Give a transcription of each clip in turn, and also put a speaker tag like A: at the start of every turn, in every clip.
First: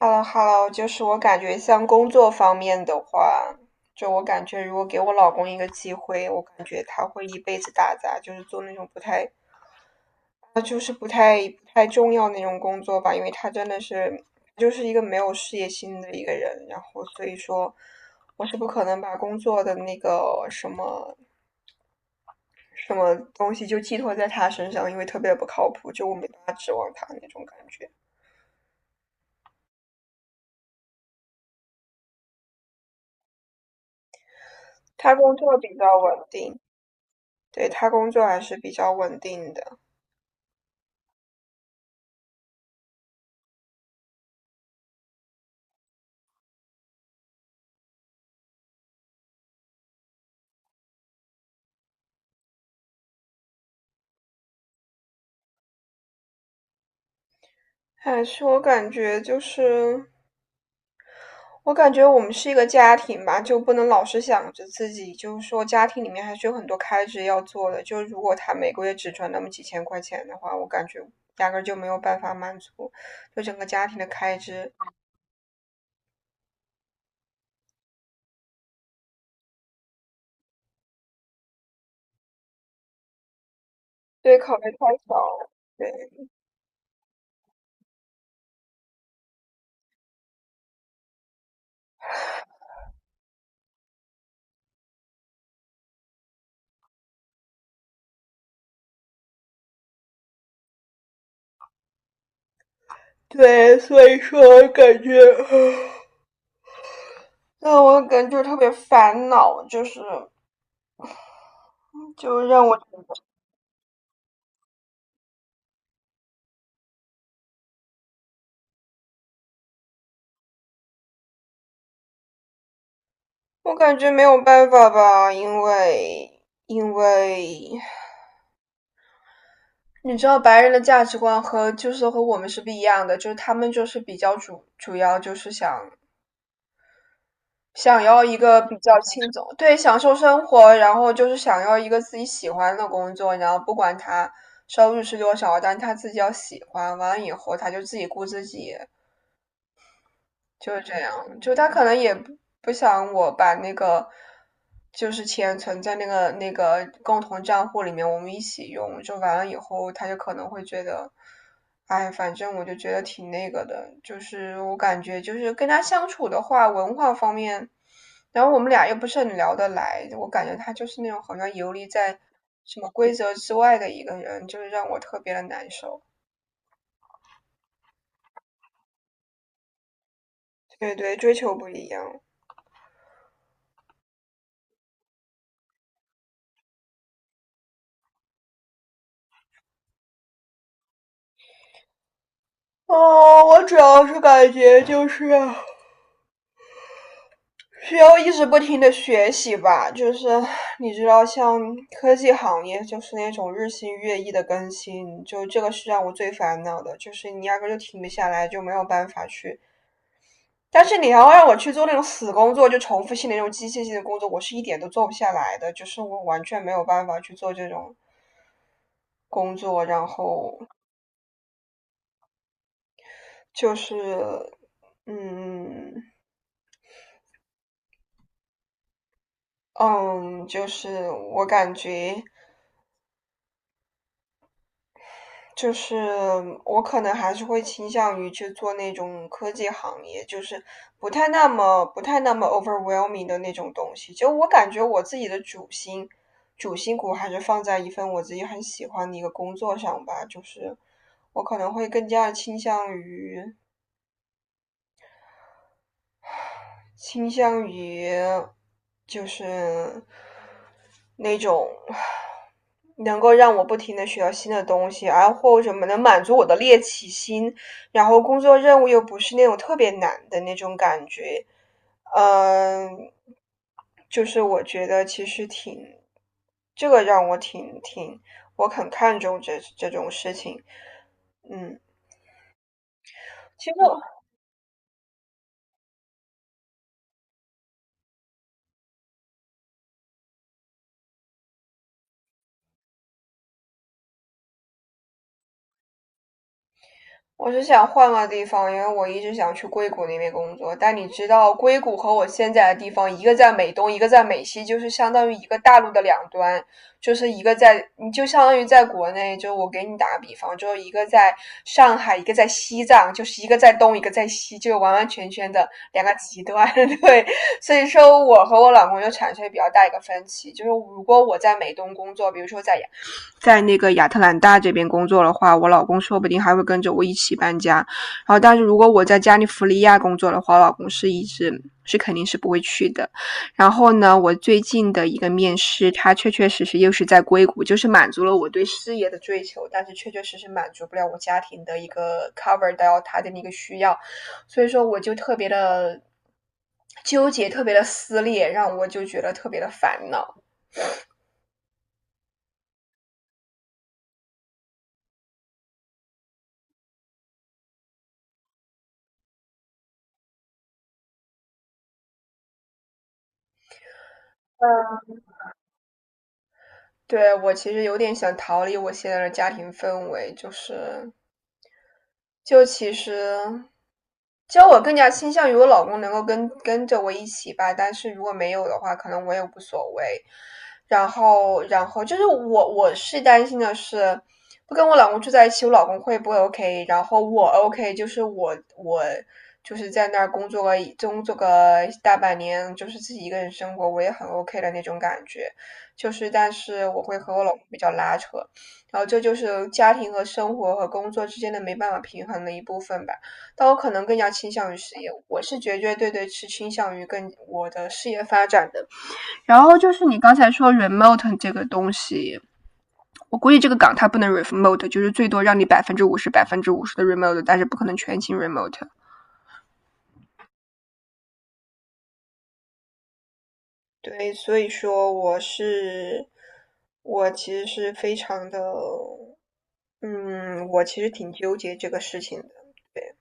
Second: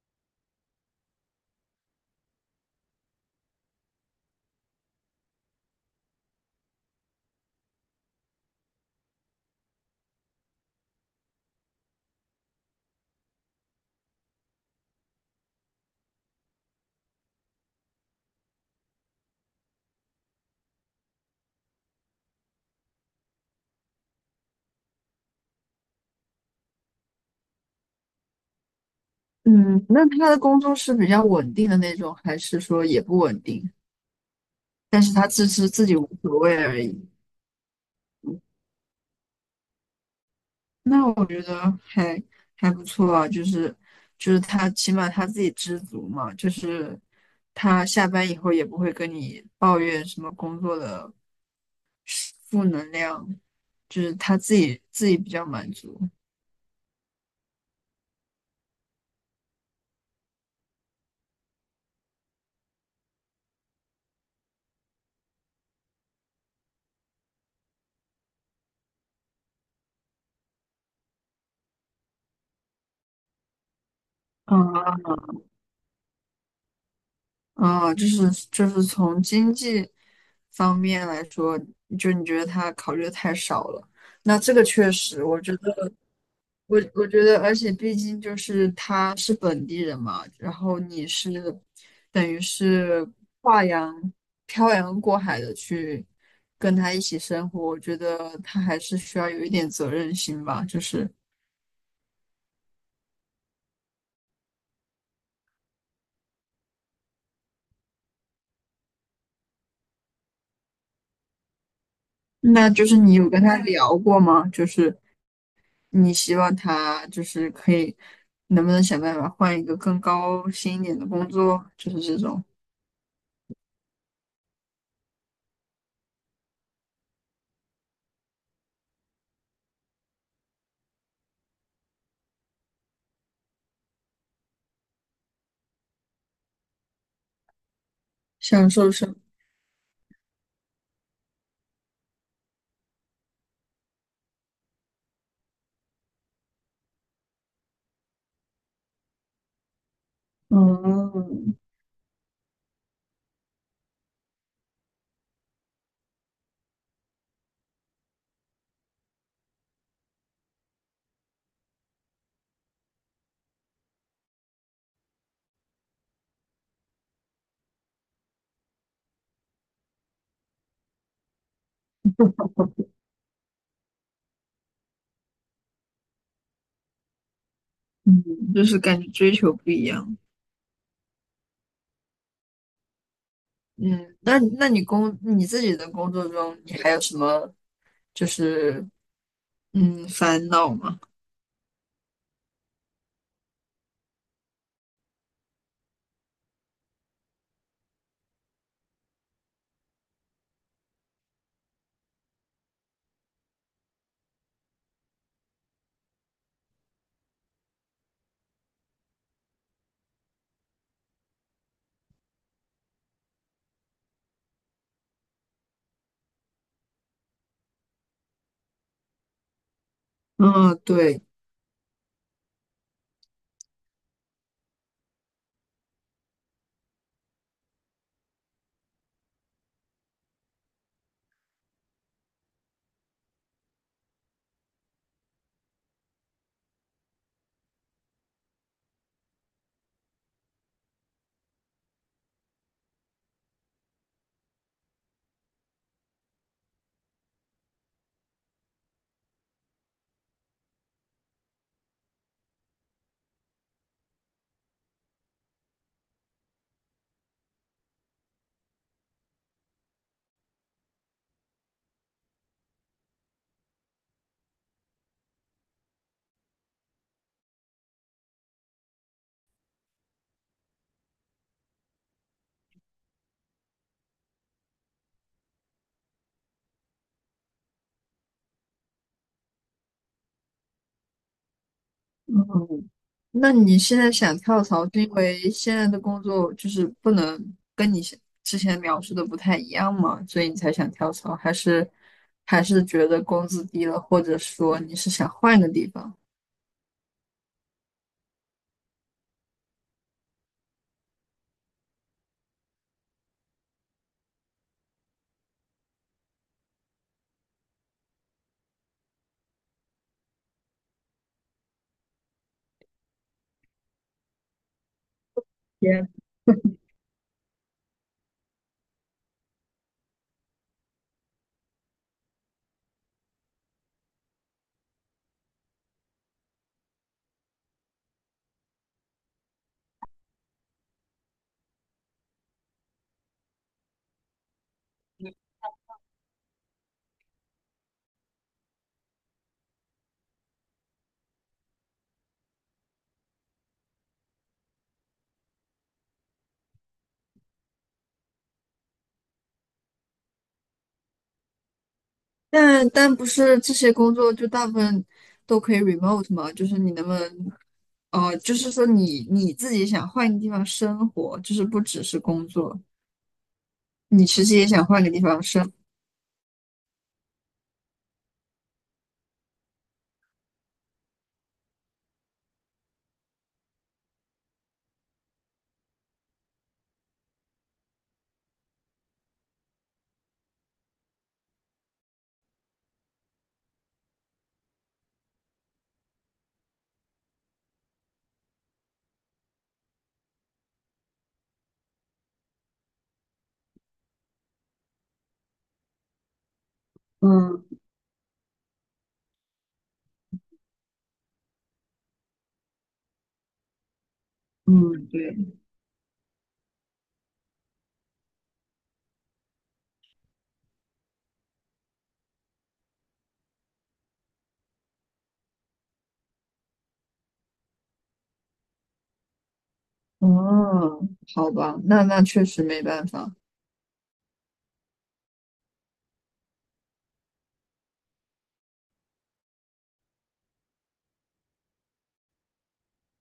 A: 哈喽哈喽，就是我感觉像工作方面的话，就我感觉如果给我老公一个机会，我感觉他会一辈子打杂，就是做那种不太，他就是不太重要那种工作吧，因为他真的是就是一个没有事业心的一个人，然后所以说我是不可能把工作的那个什么什么东西就寄托在他身上，因为特别不靠谱，就我没办法指望他那种感觉。
B: 嗯，那他的工作是比较稳定的那种，还是说也不稳定？但是
A: 他
B: 他
A: 工
B: 自
A: 作
B: 知
A: 比
B: 自己
A: 较
B: 无
A: 稳
B: 所谓
A: 定，
B: 而已。
A: 对，他工作还是比较稳定的。
B: 那我觉得还不错啊，就是他起码他自己知足嘛，就是他下班以后也不会跟你抱怨什么工作的负能量，就是他自己比较满足。
A: 还是我感觉就是，我感觉我们是一个家庭吧，就不能老是想着自己，就是说家庭里面还是有很多开支要做的。就如果他每个月只赚那么几千块钱的话，我感觉压根儿就没有办法满足，就整个家庭的开支，
B: 嗯，啊，就是从经济方面来说，就你觉得他考虑的太少了。
A: 对，
B: 那这
A: 考
B: 个
A: 虑太
B: 确
A: 少。
B: 实，我觉得，
A: 对
B: 我觉得，而且毕竟就是他是本地人嘛，然后你是等于是跨洋漂洋过海的去跟他一起生活，我觉得他还是需要有一点责任心吧。就是，
A: 对，所以说我感觉，那我感觉特别烦恼，就是就让
B: 那
A: 我，
B: 就是你有跟他聊过吗？就是你希望他就是可以，能不能想办法换一个更高薪一点的工作，就是这种
A: 我感觉没有办法吧，因为。你知道白人的价值观和就是和我们是不一样的，就是他们就是比较主要就是想想要一个
B: 享
A: 比
B: 受
A: 较
B: 生，
A: 轻松，对，享受生活，然后就是想要一个自己喜欢的工作，然后不管他收入是多少，但他自己要喜欢，完了以后他就自己顾自己，就是这样，就
B: 嗯
A: 他可能也不想我把那个就是钱存在那个共同账户里面，我们一起用。就完了以后，他就可能会觉得，哎，反正我就觉得挺那个的。就是我感觉，就是跟他相处的话，文化方面，然后我们俩又不是很聊得来，我感觉他就是那种好像游离在什么规则之外的一个人，就是让我特别的难受。
B: 嗯，就是感觉追求不一样。
A: 对对，追求不一样。
B: 嗯，那你自己的工作中，你还有什么就是烦恼吗？
A: 哦，我主要是感觉就是需要一直不停的学习吧，就是你知道，像科技行业就是那种日新月异的更新，就这个是让我最烦恼的，就是你压根就停不下来，就没有办法去。但是你要让我去做那种死工作，就重复性的那种机械性的工作，我是一点都做不下来的，就是我完全没有办法去做这种工作，然后
B: 嗯，对。
A: 就是，嗯。嗯，就是我感觉，就是我可能还是会倾向于去做那种科技行业，就是不太那么 overwhelming 的那种东西。就我感觉我自己的主心骨还是放在一份我自己很喜欢的一个工作上吧，就是我可能会更加倾向于倾向于就是那种能够让我不停的学到新的东西，而或者能满足我的猎奇心，然后工作任务又不是那种特别难的那种感觉，嗯，就是我觉得其实挺，这个让我挺挺，我很看重这种事情，嗯，
B: 那
A: 其实
B: 你现
A: 我
B: 在想跳槽，是因为现在的工作就是不能跟你之前描述的不太一样吗？所以你才想跳槽，还是觉得工资低了，或者说你是想换个地方？
A: 是想换个地方，因为我一直想去硅谷那边工作。但你知道，硅谷和我现在的地方，一个在美东，一个在美西，就是相当于一个大陆的两端，就是一个在，你就相当于在国内，就我给你打个比方，就一个在上海，一个在西藏，就是一个在东，一个在西，就完完全全的两
B: 也，
A: 个极端。对，所以说我和我老公就产生比较大一个分歧，就是如果我在美东工作，比如说在在那个亚特兰大这边工作的话，我老公说不定还会跟着我一起搬家。然后，但是如果我在加利福尼亚工作的话，我老公是一直是肯定是不会去的。然后呢，我最近的一个面试，他确确实实又是在硅谷，就是满足了我对事业的追求，但是确确实实满足不了我家庭的一个 cover 到他的那个需要，所以说我就特别的纠结，特别的撕裂，让我就觉得特别的烦恼。
B: 但不是这些工作就大部分都可以 remote 吗？就是你能不能，就是说你自己想换个地方生活，就是不只是工作，你其实也想
A: 嗯，
B: 换个地方生。
A: 对，我其实有点想逃离我现在的家庭氛围，就是就其实，其实我更加倾向于我老公能够跟着我一起吧，但是如果没有的话，可能我也无所谓。然后就是我是担心的是，不跟我老公住在一起，我老公会不会 OK?然后我 OK,就是我就是在那儿工作个大半年，就是自己一个人生活，我也很 OK 的那种感觉。就是，但是我会和我老公
B: 嗯
A: 比较拉扯。然后这就是家庭和生活和工作之间的没办法平衡的一部分吧。但我可能更加倾向于事
B: 嗯，
A: 业，
B: 对。
A: 我是绝绝对对是倾向于跟我的事业发展的。然后就是你刚才说 remote 这个东西，我估计这个岗它不能 remote,就是最多让你百分之五十、百分之五十的 remote,但是不可能全勤 remote。
B: 嗯，好吧，那确实没办法。
A: 对，所以说我是，我其实是非常的，嗯，我其实挺纠结这个事情的。对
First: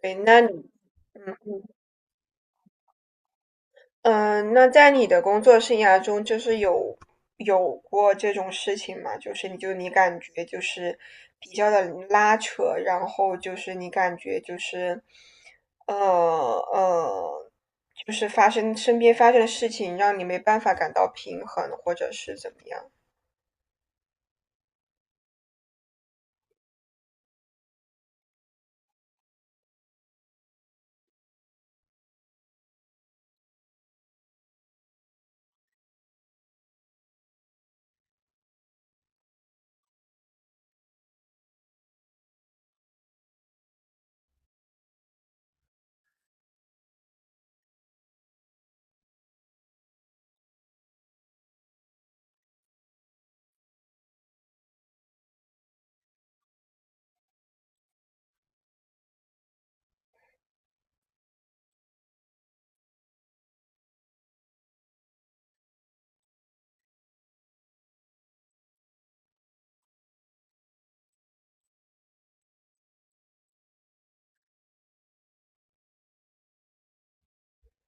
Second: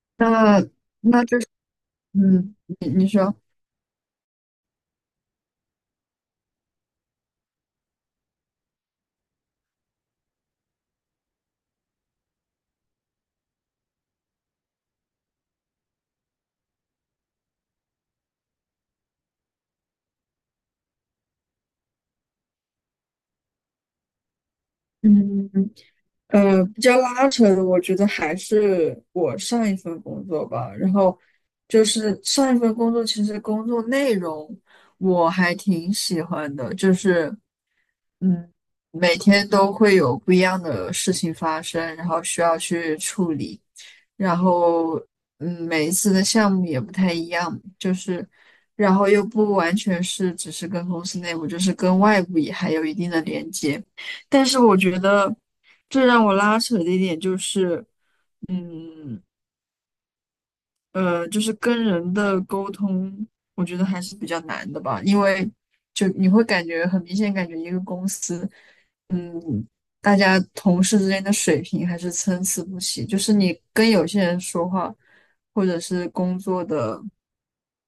A: 对，那你，嗯。
B: 嗯，你说，
A: 嗯，那在你的工作生涯中，就是有有过这种事情吗？就是你就你感觉就是比较的拉扯，然后就是你感觉就是，呃呃，就是发生身边发生的事情，让你没办法感到平衡，或者是怎么样？
B: 嗯，比较拉扯的，我觉得还是我上一份工作吧。然后就是上一份工作，其实工作内容我还挺喜欢的，就是嗯，每天都会有不一样的事情发生，然后需要去处理。然后每一次的项目也不太一样，就是然后又不完全是只是跟公司内部，就是跟外部也还有一定的连接。但是我觉得最让我拉扯的一点就是，嗯就是跟人的沟通，我觉得还是比较难的吧，因为就你会感觉很明显，感觉一个公司。大家同事之间的水平还是参差不齐，就是你跟有些人说话，或者是工作的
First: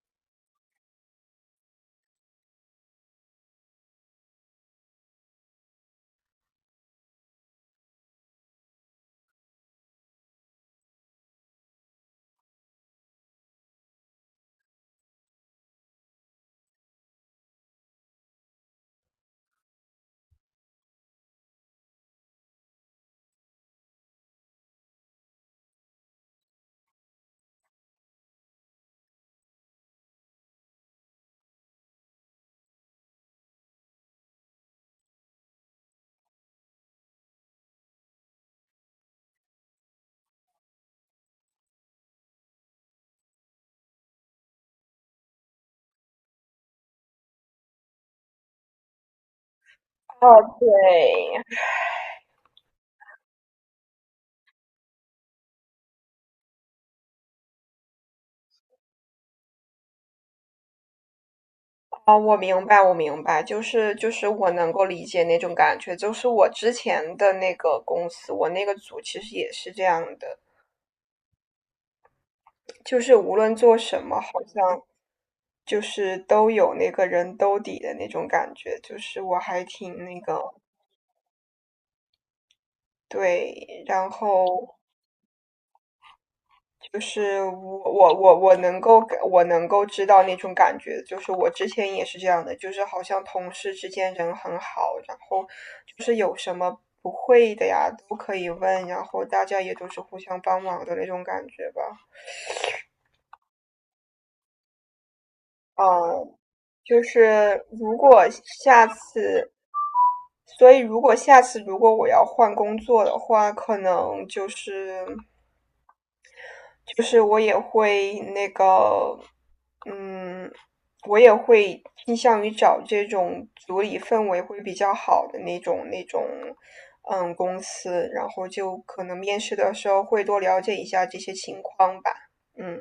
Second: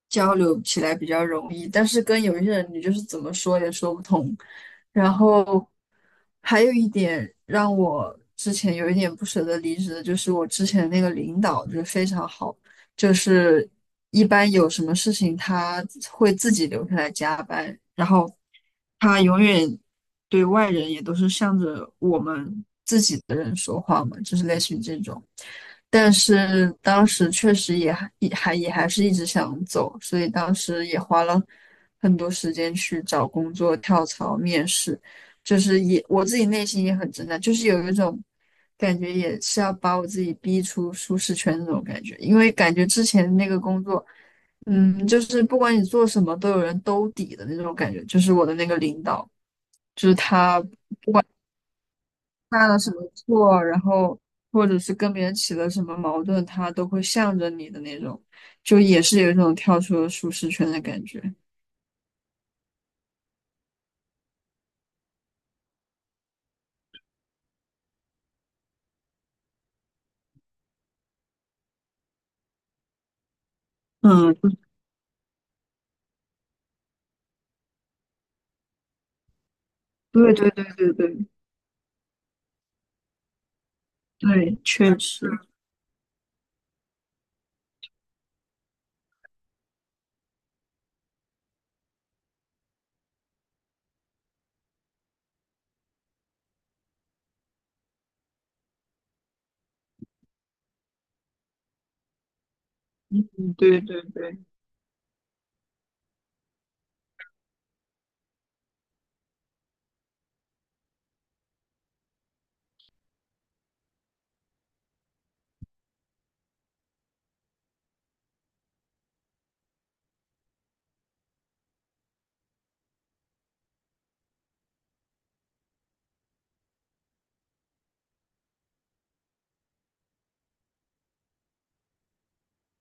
B: 交流起来比较容易，但是跟有一些人你就是怎么说也说不通。然后还有一点让我之前有一点不舍得离职的，就是我之前那个领导就是非常好。就是一般有什么事情他会自己留下来加班，然后他永远对外人也都是向着我们自己的人说话嘛，就是类似于这种。但是当时确实也还是一直想走，所以当时也花了很多时间去找工作、跳槽、面试。就是也我自己内心也很挣扎，就是有一种感觉，也是要把我自己逼出舒适圈那种感觉。因为感觉之前那个工作，就是不管你做什么，都有人兜底的那种感觉。就是我的那个领导，就是
A: 哦，
B: 他
A: 对，
B: 犯了什么错，然后或者是跟别人起了什么矛盾，他都会向着你的那种，就也是有一种跳出了舒适圈的感觉。
A: 哦，我明白，我明白，就是就是我能够理解那种感觉，就是我之前的那个公司，我那个组其实也是这样的，就是无论做什么，
B: 嗯，
A: 好像就是都有那个人兜底的那种感觉，就是我还挺那
B: 对
A: 个，
B: 对对对对
A: 对，然
B: 对，
A: 后
B: 确实，
A: 就是我能够我能够知道那种感觉，就是我之前也是这样的，就是好像同事之间人很好，然后就是有什么不会的呀都可以问，然后大家也都是互相帮忙的那种感觉吧，
B: 嗯，对对对。
A: 嗯。就是如果下次所以如果下次如果我要换工作的话，可能就是就是我也会那个，嗯，我也会倾向于找这种组里氛围会比较好的那种，嗯，公司，然后就可能面试的时候会多了解一下这些情况吧，嗯。